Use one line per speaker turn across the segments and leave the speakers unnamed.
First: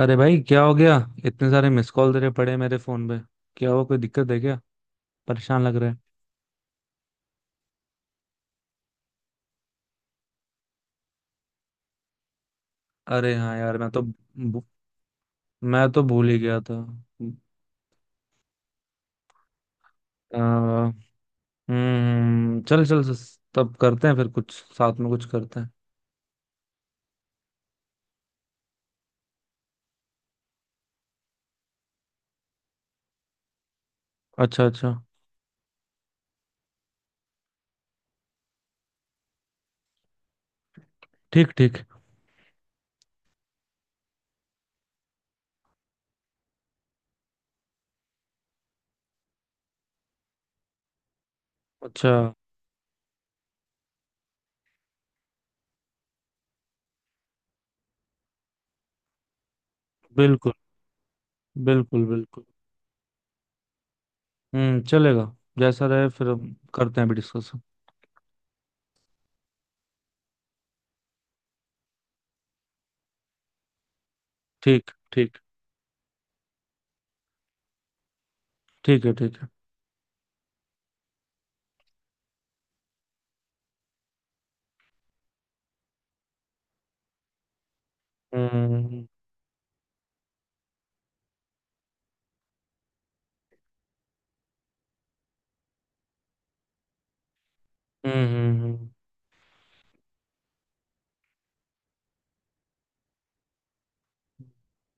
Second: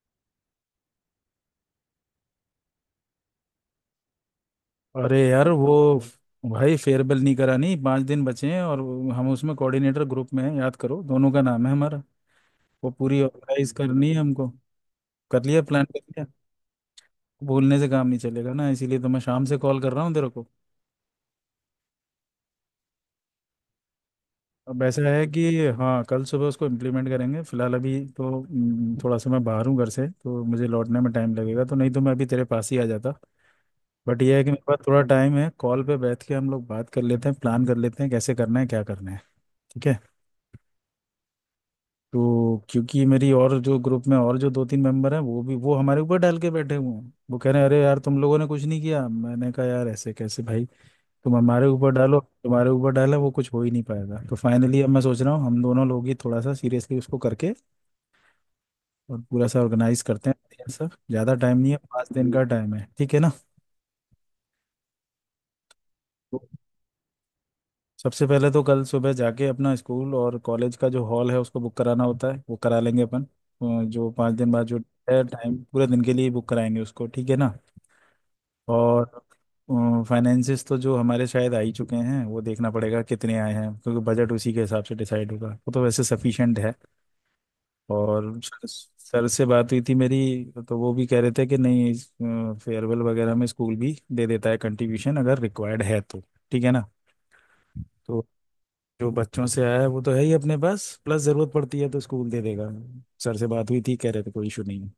अरे भाई क्या हो गया। इतने सारे मिस कॉल तेरे पड़े हैं मेरे फोन पे। क्या हुआ? कोई दिक्कत है क्या?
अरे यार
परेशान
वो
लग रहा है।
भाई फेयरवेल नहीं करानी। 5 दिन बचे हैं और हम उसमें कोऑर्डिनेटर ग्रुप में हैं। याद करो, दोनों का नाम है हमारा। वो पूरी
अरे हाँ
ऑर्गेनाइज
यार,
करनी है हमको। कर लिया प्लान
मैं
कर
तो
लिया?
भूल ही गया था।
भूलने से काम नहीं चलेगा ना, इसीलिए तो मैं शाम से कॉल कर रहा हूँ तेरे
आ,
को।
हम्म, चल चल तब करते हैं फिर कुछ।
अब
साथ
ऐसा
में कुछ
है
करते
कि
हैं।
हाँ, कल सुबह उसको इम्प्लीमेंट करेंगे। फिलहाल अभी तो थोड़ा सा मैं बाहर हूँ घर से, तो मुझे लौटने में टाइम लगेगा। तो नहीं तो मैं अभी तेरे पास ही आ जाता। बट यह है कि मेरे
अच्छा
पास
अच्छा।
थोड़ा टाइम है, कॉल पे बैठ के हम लोग बात कर लेते हैं, प्लान कर लेते हैं कैसे करना है क्या करना है। ठीक है।
ठीक ठीक।
तो क्योंकि मेरी, और जो ग्रुप में और जो दो तीन मेंबर हैं, वो भी वो हमारे ऊपर डाल के बैठे हुए हैं। वो कह रहे हैं अरे यार, तुम लोगों ने कुछ नहीं किया। मैंने कहा यार, ऐसे कैसे भाई, तुम हमारे ऊपर
अच्छा।
डालो तुम्हारे ऊपर डाला, वो कुछ हो ही नहीं पाएगा। तो फाइनली अब मैं सोच रहा हूँ हम दोनों लोग ही थोड़ा सा सीरियसली उसको करके और पूरा सा ऑर्गेनाइज करते हैं
बिल्कुल।
बढ़िया सा। ज़्यादा टाइम नहीं है,
बिल्कुल
5 दिन का
बिल्कुल।
टाइम है, ठीक है ना?
हम्म, चलेगा। जैसा रहे फिर
तो
हम करते हैं अभी डिस्कस।
सबसे पहले तो कल सुबह जाके अपना स्कूल और कॉलेज का जो हॉल है उसको बुक कराना होता है, वो करा लेंगे अपन। जो 5 दिन बाद जो
ठीक
है
ठीक।
टाइम, पूरे दिन के लिए बुक कराएंगे उसको, ठीक है ना।
ठीक है
और
ठीक है।
फाइनेंसिस तो जो हमारे शायद आ ही चुके हैं, वो देखना पड़ेगा कितने आए हैं क्योंकि बजट उसी के हिसाब से डिसाइड होगा। वो तो वैसे सफिशिएंट है। और सर
हम्म।
सर से बात हुई थी मेरी। तो वो भी कह रहे थे कि नहीं, फेयरवेल वगैरह में स्कूल भी दे देता है कंट्रीब्यूशन अगर रिक्वायर्ड है तो। ठीक है ना। तो
हम्म हम्म।
जो बच्चों से आया है वो तो है ही अपने पास, प्लस जरूरत पड़ती है तो स्कूल दे देगा। सर से बात हुई थी, कह रहे थे कोई इशू नहीं है।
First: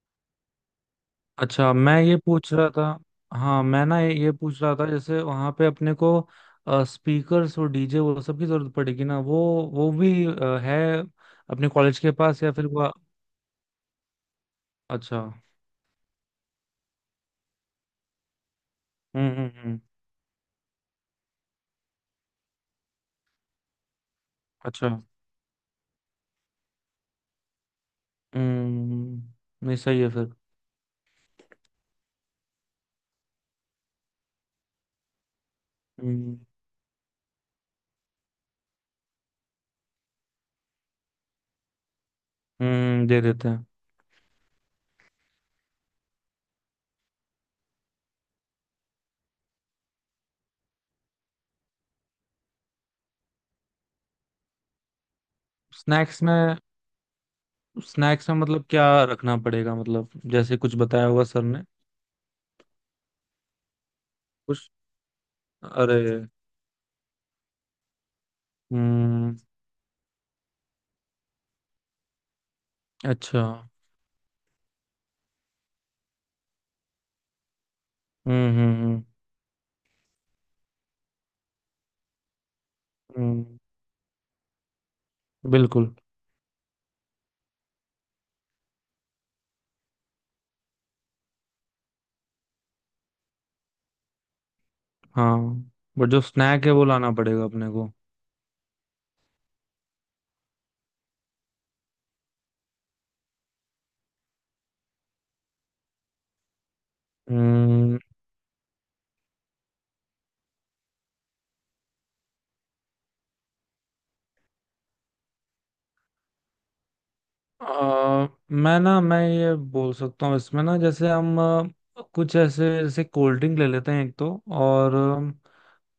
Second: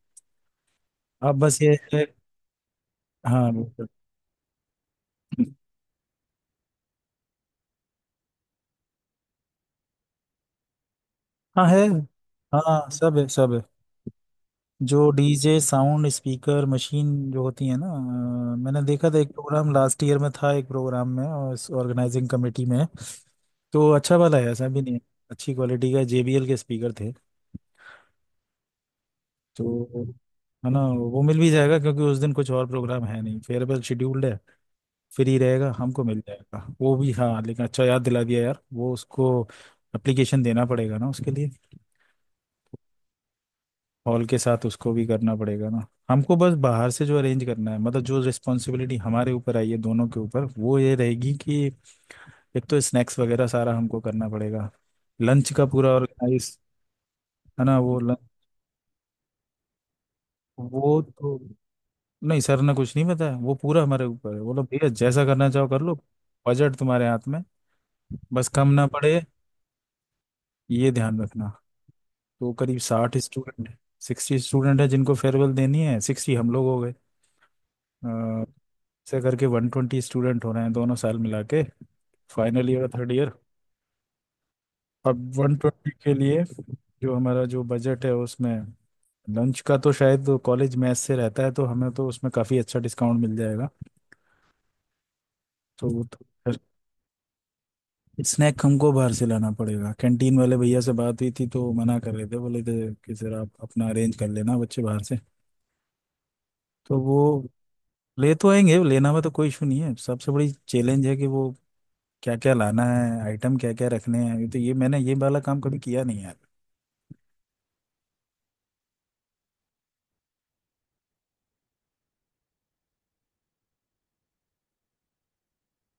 अब बस ये
अच्छा, मैं
है।
ये पूछ रहा था।
हाँ
हाँ मैं
बिल्कुल।
ना ये पूछ रहा था जैसे वहां पे अपने को स्पीकर्स और डीजे वो सब की जरूरत पड़ेगी ना वो। वो भी है,
हाँ
अपने
है।
कॉलेज के पास या फिर
हाँ
वो।
सब है सब है। जो
अच्छा।
डीजे साउंड स्पीकर मशीन जो होती है ना, मैंने देखा था, एक प्रोग्राम
हम्म।
लास्ट ईयर में था, एक प्रोग्राम में और इस ऑर्गेनाइजिंग कमेटी में। तो अच्छा वाला है, ऐसा भी
अच्छा।
नहीं है। अच्छी क्वालिटी का जेबीएल के स्पीकर थे।
हम्म, नहीं सही
तो
है फिर।
है ना, वो मिल भी जाएगा क्योंकि उस दिन कुछ और प्रोग्राम है नहीं, फेयरवेल शेड्यूल्ड है। फ्री रहेगा, हमको मिल
हम्म।
जाएगा वो भी। हाँ लेकिन अच्छा याद दिला दिया यार, वो उसको एप्लीकेशन देना पड़ेगा ना उसके लिए।
हम्म, दे देते हैं।
हॉल के साथ उसको भी करना पड़ेगा ना हमको। बस बाहर से जो अरेंज करना है, मतलब जो रिस्पॉन्सिबिलिटी हमारे ऊपर आई है दोनों के ऊपर, वो ये रहेगी कि एक तो स्नैक्स वगैरह सारा हमको करना पड़ेगा, लंच का पूरा
स्नैक्स
ऑर्गेनाइज।
में।
है ना, वो लंच।
स्नैक्स में मतलब क्या रखना पड़ेगा? मतलब जैसे कुछ
वो
बताया होगा
तो
सर ने।
नहीं, सर ने कुछ नहीं बताया, वो पूरा हमारे ऊपर है। बोलो
कुछ।
भैया जैसा करना चाहो कर लो,
अरे।
बजट तुम्हारे हाथ में, बस कम ना पड़े
हम्म।
ये ध्यान रखना। तो करीब साठ
अच्छा।
स्टूडेंट 60 स्टूडेंट है जिनको फेयरवेल देनी है, 60 हम लोग हो गए। अ,
हम्म हम्म हम्म
ऐसे करके 120 स्टूडेंट हो रहे हैं दोनों साल मिला के, फाइनल ईयर और थर्ड ईयर।
हम्म।
अब 120
बिल्कुल
के लिए जो हमारा जो बजट है उसमें, लंच का तो शायद कॉलेज मेस से रहता है तो हमें तो उसमें काफ़ी अच्छा डिस्काउंट मिल जाएगा।
हाँ।
तो वो
बट
तो।
जो
फिर
स्नैक है वो लाना पड़ेगा अपने को।
स्नैक हमको बाहर से लाना पड़ेगा। कैंटीन वाले भैया से बात हुई थी तो मना कर रहे थे, बोले थे कि सर आप अपना अरेंज कर लेना, बच्चे बाहर से। तो वो
हम्म।
ले तो आएंगे, लेना में तो कोई इशू नहीं है। सबसे बड़ी चैलेंज है कि वो क्या क्या लाना है, आइटम क्या क्या रखने हैं। ये मैंने ये वाला काम कभी किया नहीं है यार।
मैं ना मैं ये बोल सकता हूँ इसमें ना, जैसे हम कुछ ऐसे, जैसे कोल्ड ड्रिंक ले लेते हैं एक तो, और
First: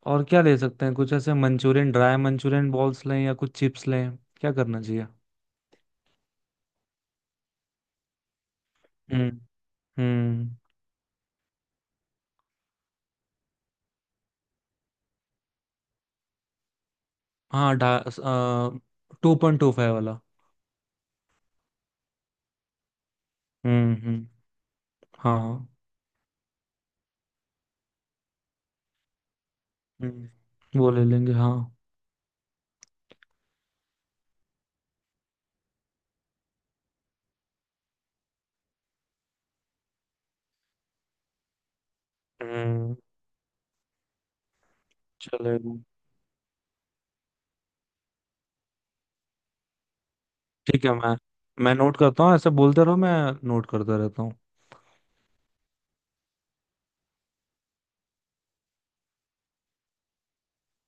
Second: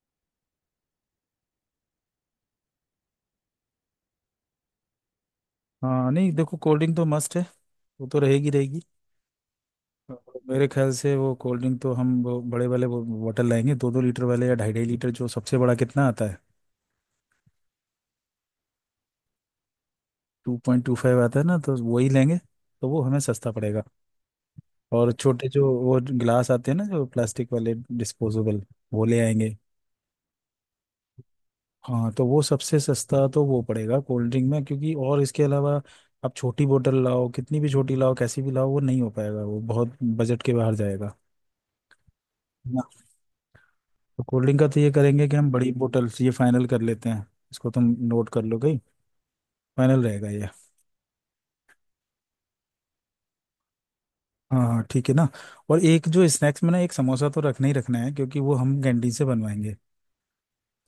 और क्या ले सकते हैं? कुछ ऐसे मंचूरियन, ड्राई मंचूरियन बॉल्स लें या कुछ चिप्स लें, क्या करना चाहिए?
हाँ नहीं, देखो कोल्ड ड्रिंक तो मस्ट है, वो तो रहेगी रहेगी।
हम्म।
और
हम्म।
मेरे ख्याल से वो कोल्ड ड्रिंक तो हम वो बड़े वाले वो बॉटल लाएंगे, 2-2 लीटर वाले या 2.5-2.5 लीटर, जो सबसे बड़ा कितना आता है।
हाँ ढा 2.25 वाला।
2.25 आता है ना, तो वही लेंगे, तो वो हमें सस्ता पड़ेगा।
हम्म।
और छोटे
हाँ।
जो वो ग्लास आते हैं ना, जो प्लास्टिक वाले डिस्पोजेबल, वो ले आएंगे।
हम्म, वो ले लेंगे हाँ।
हाँ, तो वो सबसे सस्ता तो वो पड़ेगा कोल्ड ड्रिंक में। क्योंकि और इसके अलावा आप छोटी बोतल लाओ, कितनी भी छोटी लाओ, कैसी भी लाओ, वो नहीं हो पाएगा, वो बहुत बजट के बाहर जाएगा ना।
हम्म,
तो कोल्ड ड्रिंक का तो ये करेंगे कि हम बड़ी
चलेगा।
बोतल, ये फाइनल कर लेते हैं इसको। तुम नोट कर लो गई, फाइनल रहेगा ये।
ठीक है। मैं नोट करता हूँ, ऐसे बोलते रहो, मैं नोट करता रहता हूँ।
हाँ हाँ ठीक है ना। और एक जो स्नैक्स में ना, एक समोसा तो रखना ही रखना है क्योंकि वो हम कैंटीन से बनवाएंगे।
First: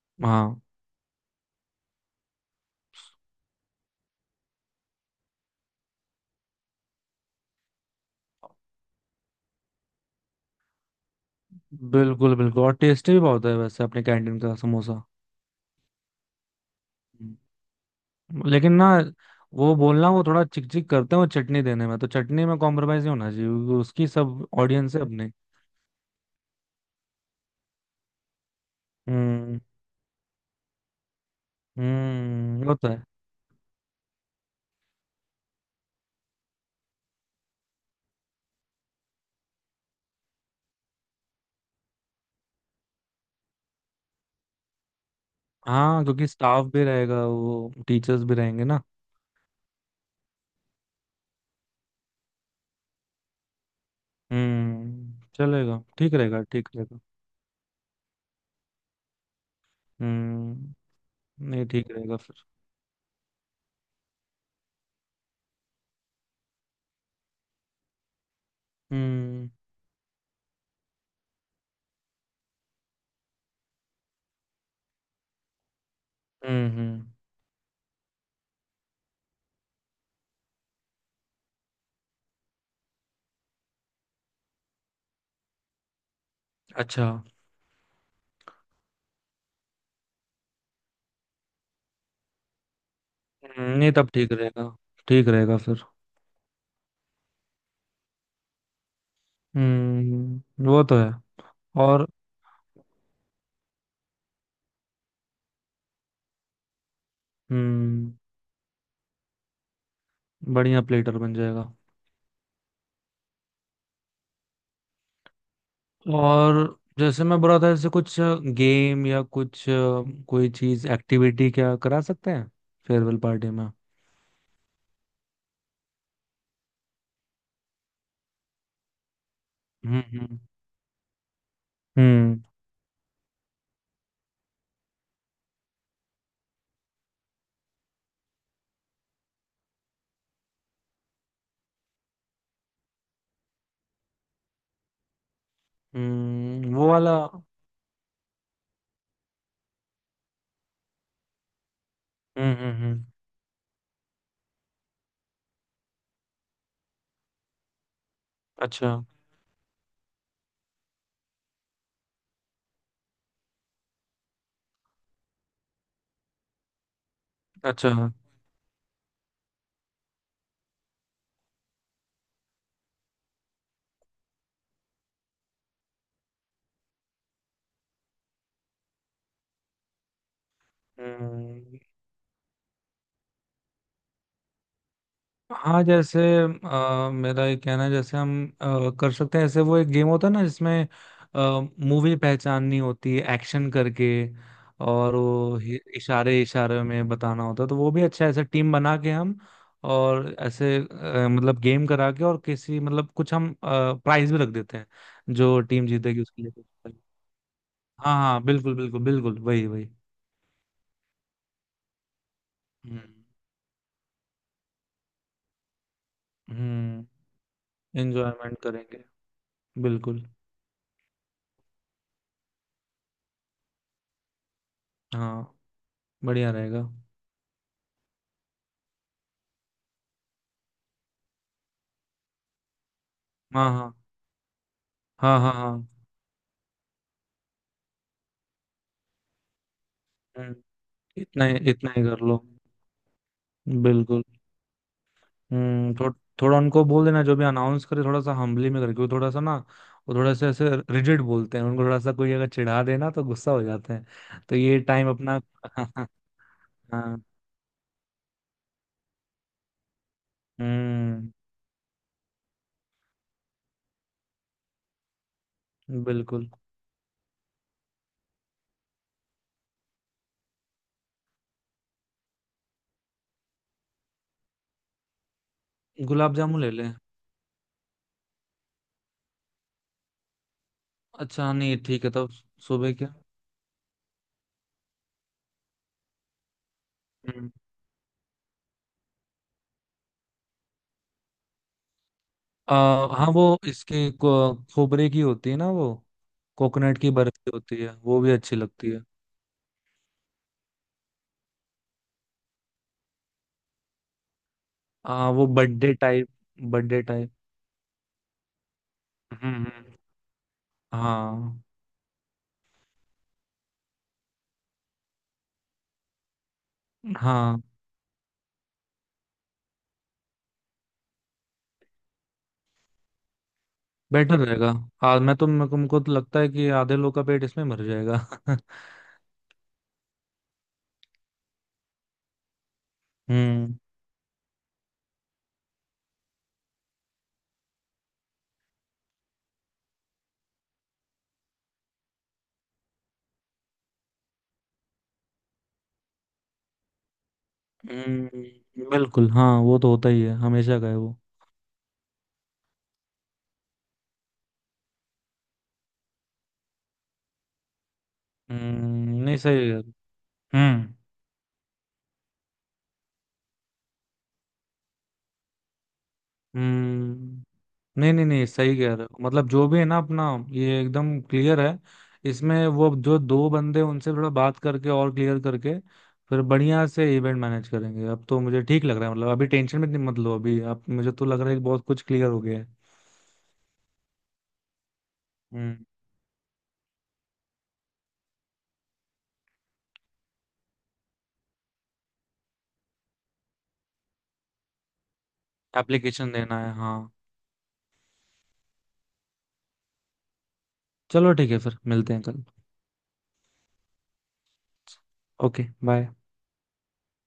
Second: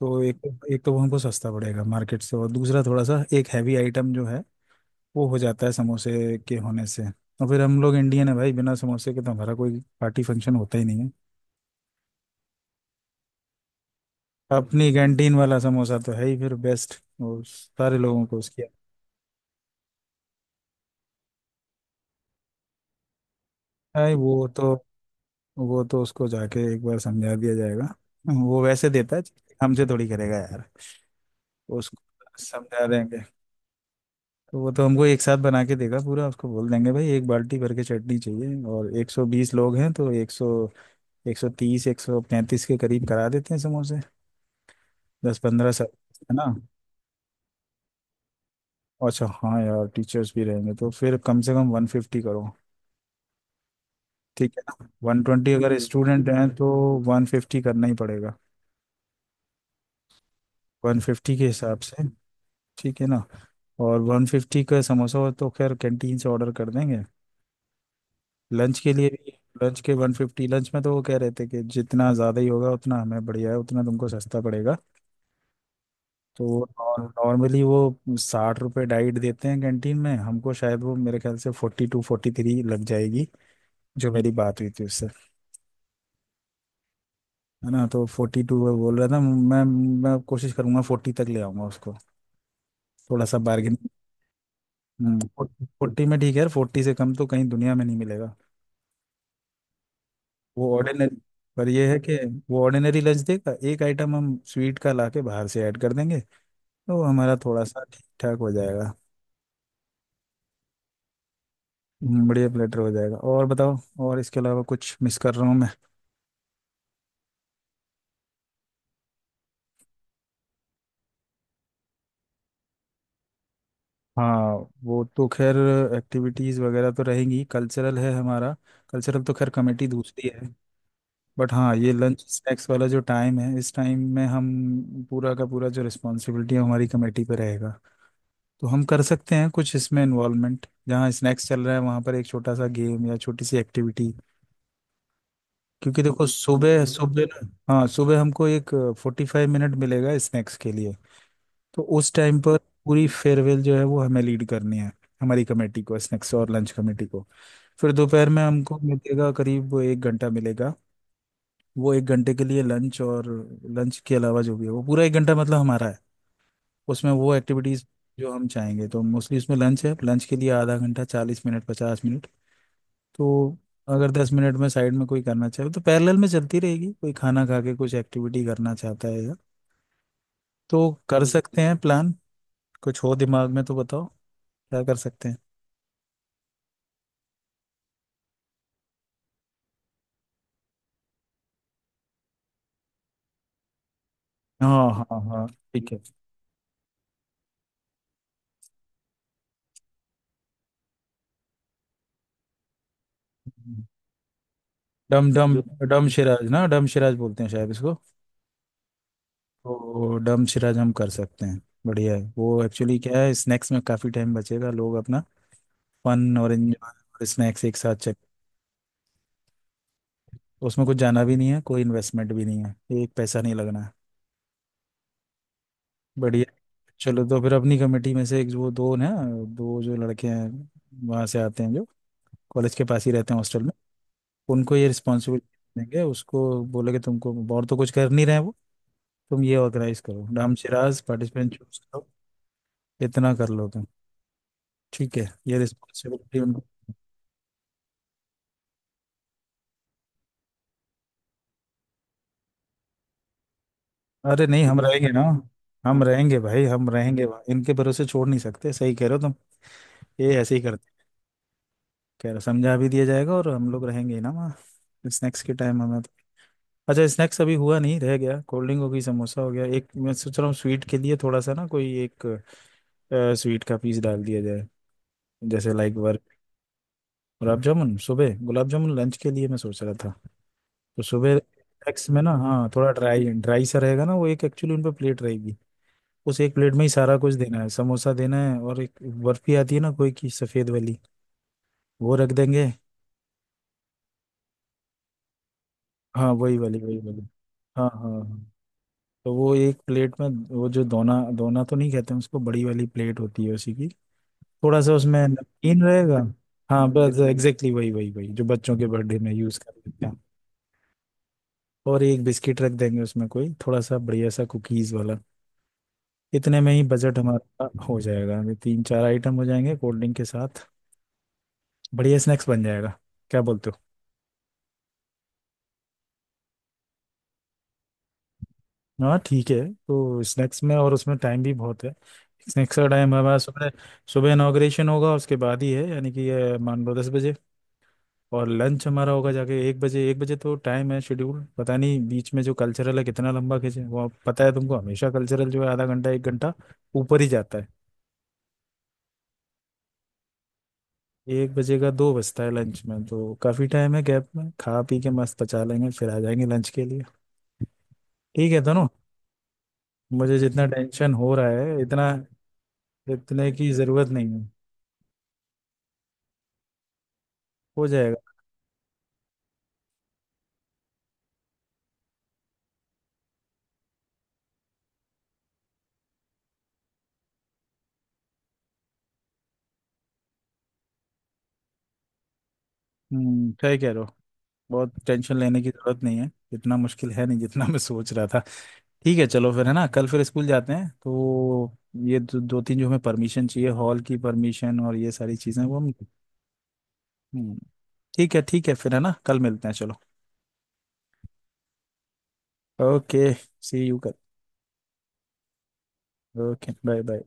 तो एक,
हाँ
एक तो वो हमको सस्ता पड़ेगा मार्केट से, और दूसरा थोड़ा सा एक हैवी आइटम जो है वो हो जाता है समोसे के होने से। और फिर हम लोग इंडियन है भाई, बिना समोसे के तो हमारा कोई पार्टी फंक्शन होता ही नहीं है।
बिल्कुल बिल्कुल। और टेस्टी भी बहुत है वैसे अपने कैंटीन का
अपनी
समोसा।
कैंटीन वाला समोसा तो है ही फिर बेस्ट। और सारे लोगों को
हम्म।
उसकी।
लेकिन ना वो बोलना, वो थोड़ा चिक चिक करते हैं वो चटनी देने में, तो चटनी में कॉम्प्रोमाइज नहीं होना चाहिए क्योंकि उसकी
भाई वो
सब
तो
ऑडियंस है अपने।
वो तो उसको जाके एक बार समझा दिया जाएगा, वो वैसे देता है,
हम्म
हमसे थोड़ी करेगा यार। उसको
हम्म, ये
समझा
होता है।
देंगे। तो वो तो हमको एक साथ बना के देगा पूरा। उसको बोल देंगे भाई एक बाल्टी भर के चटनी चाहिए, और 120 लोग हैं तो 100, 130, 135 के करीब करा देते हैं समोसे, दस पंद्रह सब।
हाँ क्योंकि
है ना?
स्टाफ भी रहेगा, वो टीचर्स भी रहेंगे ना।
अच्छा हाँ यार, टीचर्स भी रहेंगे तो फिर कम से कम 150 करो, ठीक है ना।
हम्म।
120 अगर
चलेगा, ठीक
स्टूडेंट
रहेगा
हैं तो
ठीक रहेगा।
150 करना ही पड़ेगा।
हम्म।
150 के
नहीं,
हिसाब
ठीक
से,
रहेगा फिर।
ठीक है ना। और 150 का समोसा हो तो खैर कैंटीन से ऑर्डर कर देंगे। लंच के लिए भी,
हम्म
लंच के 150। लंच में तो वो कह रहे थे कि जितना ज़्यादा ही होगा उतना हमें बढ़िया है, उतना तुमको सस्ता पड़ेगा। तो
हम्म।
नॉर्मली वो 60 रुपये डाइट देते हैं कैंटीन में, हमको शायद वो मेरे ख्याल से 42-43 लग जाएगी, जो मेरी बात हुई थी उससे।
अच्छा।
है ना, तो 42 बोल रहा था मैं। मैं कोशिश करूंगा 40 तक ले आऊंगा उसको, थोड़ा सा बार्गेनिंग।
नहीं तब ठीक रहेगा। ठीक
हम्म।
रहेगा फिर।
40 में ठीक है यार, 40 से कम तो कहीं दुनिया में नहीं मिलेगा।
हम्म,
वो
वो तो है।
ऑर्डिनरी, पर ये है
और
कि वो ऑर्डिनरी लंच देगा, एक आइटम हम स्वीट का लाके बाहर से ऐड कर देंगे, तो हमारा थोड़ा सा ठीक
हम्म,
ठाक हो जाएगा।
बढ़िया प्लेटर बन जाएगा।
बढ़िया प्लेटर हो जाएगा। और बताओ, और इसके अलावा कुछ मिस कर रहा हूँ मैं?
और जैसे मैं बोला था, जैसे कुछ गेम या कुछ कोई चीज एक्टिविटी क्या करा सकते हैं फेयरवेल पार्टी में?
हाँ, वो तो खैर एक्टिविटीज़ वगैरह तो रहेंगी, कल्चरल है हमारा। कल्चरल तो खैर कमेटी
हम्म
दूसरी
हम्म
है। बट हाँ, ये लंच
हम्म।
स्नैक्स वाला जो टाइम है, इस टाइम में हम पूरा का पूरा जो रिस्पॉन्सिबिलिटी है हमारी कमेटी पे रहेगा। तो हम कर सकते हैं कुछ इसमें इन्वॉल्वमेंट, जहाँ स्नैक्स चल रहा है वहाँ पर एक छोटा सा गेम या छोटी सी एक्टिविटी। क्योंकि देखो सुबह
वो वाला।
सुबह ना, हाँ सुबह हमको एक 45 मिनट मिलेगा स्नैक्स के लिए। तो उस टाइम पर
हम्म।
पूरी फेयरवेल जो है वो हमें लीड करनी है, हमारी कमेटी को, स्नैक्स और लंच कमेटी को। फिर दोपहर में हमको
अच्छा।
मिलेगा करीब एक घंटा मिलेगा। वो एक घंटे के लिए लंच, और लंच के अलावा जो भी है वो पूरा एक घंटा मतलब हमारा है। उसमें वो एक्टिविटीज़
अच्छा।
जो हम चाहेंगे, तो मोस्टली उसमें लंच है, लंच के लिए आधा घंटा, 40 मिनट, 50 मिनट। तो अगर 10 मिनट में साइड में कोई करना चाहे तो पैरेलल में चलती रहेगी, कोई खाना खा के कुछ एक्टिविटी करना चाहता है या। तो कर सकते हैं
हम्म।
प्लान। कुछ हो दिमाग में तो बताओ क्या कर सकते हैं।
हाँ जैसे मेरा ये कहना है, जैसे हम कर सकते हैं ऐसे, वो एक गेम होता है ना जिसमें मूवी पहचाननी होती है एक्शन करके,
हाँ
और
हाँ हाँ
वो
ठीक है।
इशारे इशारे में बताना होता है। तो वो भी अच्छा है, ऐसे टीम बना के हम। और ऐसे मतलब गेम करा के, और किसी मतलब कुछ हम प्राइज भी रख देते हैं
डम डम
जो टीम
डम
जीतेगी उसके
शिराज
लिए कुछ।
ना, डम शिराज बोलते हैं शायद इसको।
हाँ हाँ बिल्कुल बिल्कुल बिल्कुल, वही वही।
तो डम शिरा हम कर सकते हैं। बढ़िया है वो एक्चुअली।
हम्म
क्या है, स्नैक्स में काफ़ी टाइम बचेगा, लोग अपना फन और एंजॉय और
हम्म,
स्नैक्स एक साथ चेक।
एंजॉयमेंट करेंगे। बिल्कुल।
उसमें कुछ जाना भी नहीं है, कोई इन्वेस्टमेंट भी नहीं है, एक पैसा नहीं लगना है।
हाँ,
बढ़िया।
बढ़िया रहेगा।
चलो तो फिर अपनी कमेटी में से एक वो दो ना, दो जो लड़के हैं, वहाँ से आते हैं जो कॉलेज के पास ही रहते हैं हॉस्टल
हाँ
में,
हाँ
उनको ये
हाँ। हाँ
रिस्पॉन्सिबिलिटी
हाँ।
देंगे उसको। बोलेंगे तुमको और तो कुछ कर नहीं रहे हैं वो, तुम ये ऑर्गेनाइज करो, डम
हम्म,
शिराज पार्टिसिपेंट चूज
इतना ही
करो,
कर लो।
इतना कर लो तुम।
बिल्कुल।
ठीक है, ये
हम्म थो,
रिस्पॉन्सिबिलिटी
थोड़ा उनको
उनको।
बोल देना जो भी अनाउंस करे थोड़ा सा हम्बली में करके, वो थोड़ा सा ना, वो थोड़ा सा ऐसे रिजिड बोलते हैं उनको, थोड़ा सा कोई अगर चिढ़ा देना तो गुस्सा हो जाते हैं।
अरे
तो
नहीं
ये
हम रहेंगे
टाइम
ना।
अपना
हम रहेंगे भाई, हम
हाँ।
रहेंगे भाई, इनके भरोसे छोड़ नहीं सकते, सही कह रहे हो तुम। ये ऐसे ही करते,
हम्म।
कह रहे समझा भी दिया जाएगा। और हम लोग रहेंगे ही ना वहाँ स्नैक्स के टाइम, हमें तो।
बिल्कुल।
अच्छा, स्नैक्स अभी हुआ नहीं, रह गया। कोल्ड ड्रिंक हो गई, समोसा हो गया, एक मैं सोच रहा हूँ स्वीट के लिए, थोड़ा सा ना कोई एक स्वीट का पीस डाल दिया जाए, जैसे लाइक वर्क।
गुलाब जामुन ले लें।
गुलाब जामुन? सुबह गुलाब जामुन? लंच के लिए मैं सोच रहा था। तो सुबह
अच्छा नहीं ठीक
स्नैक्स
है
में
तब।
ना, हाँ थोड़ा
सुबह क्या?
ड्राई ड्राई सा रहेगा ना वो एक। एक्चुअली उन पर प्लेट रहेगी, उस एक प्लेट में ही सारा कुछ
हम्म।
देना है। समोसा देना है और एक बर्फी आती है ना कोई की सफेद वाली, वो रख देंगे।
आ, हाँ वो खोबरे की होती है ना वो,
हाँ वही वाली वही
कोकोनट की
वाली।
बर्फी होती
हाँ
है,
हाँ
वो भी
हाँ।
अच्छी लगती है।
तो वो एक प्लेट में, वो जो दोना दोना तो नहीं कहते हैं उसको, बड़ी वाली प्लेट होती है उसी की। थोड़ा सा उसमें
वो
नमकीन
बर्थडे
रहेगा।
टाइप।
हाँ
बर्थडे
बस
टाइप।
एग्जैक्टली वही वही वही, जो बच्चों के बर्थडे में यूज कर
हम्म।
लेते हैं।
हाँ
और एक बिस्किट रख देंगे उसमें, कोई थोड़ा सा बढ़िया सा कुकीज वाला। इतने में ही बजट
हाँ।
हमारा हो जाएगा, ये तीन चार आइटम हो जाएंगे कोल्ड ड्रिंक के साथ। बढ़िया स्नैक्स बन जाएगा, क्या बोलते हो?
बेटर रहेगा। आज मैं तो मेरे को तो लगता है कि आधे लोग का पेट इसमें भर जाएगा
हाँ ठीक है। तो स्नैक्स में और उसमें टाइम भी बहुत है। स्नैक्स का टाइम हमारा सुबह,
हम्म
सुबह इनाग्रेशन होगा उसके बाद ही है, यानी कि ये मान लो 10 बजे। और लंच हमारा होगा जाके 1 बजे, 1 बजे तो टाइम है। शेड्यूल पता नहीं, बीच में जो कल्चरल है कितना लंबा खींचे वो, पता है तुमको हमेशा कल्चरल जो है आधा घंटा एक घंटा ऊपर ही जाता है।
बिल्कुल हाँ, वो तो होता ही है हमेशा का है वो।
एक बजे का दो बजता है लंच में, तो काफ़ी टाइम है गैप में, खा पी के मस्त पचा लेंगे, फिर आ जाएंगे लंच के लिए। ठीक है दोनों।
हम्म, नहीं सही है।
मुझे जितना
हम्म
टेंशन हो रहा है, इतना इतने की ज़रूरत नहीं है,
हम्म।
हो
नहीं नहीं
जाएगा।
नहीं, सही कह रहे हो। मतलब जो भी है ना अपना, ये एकदम क्लियर है। इसमें वो जो दो बंदे उनसे थोड़ा बात करके और क्लियर करके फिर बढ़िया से इवेंट मैनेज करेंगे। अब तो मुझे ठीक लग रहा है, मतलब अभी टेंशन में इतनी मत लो अभी। अब मुझे तो लग रहा है कि बहुत कुछ क्लियर हो गया है।
हम्म, सही कह रहे हो। बहुत टेंशन लेने की
हम्म।
जरूरत नहीं है, इतना मुश्किल है नहीं जितना मैं सोच रहा था। ठीक है चलो, फिर है ना कल फिर स्कूल जाते हैं तो ये दो, दो तीन जो हमें परमिशन चाहिए हॉल की परमिशन और ये सारी चीजें वो हम।
एप्लीकेशन देना है हाँ।
हम्म, ठीक है ठीक है, फिर है ना कल मिलते हैं। चलो,
चलो ठीक है फिर मिलते हैं कल।
ओके। सी यू कल।
Okay bye.
Okay bye bye.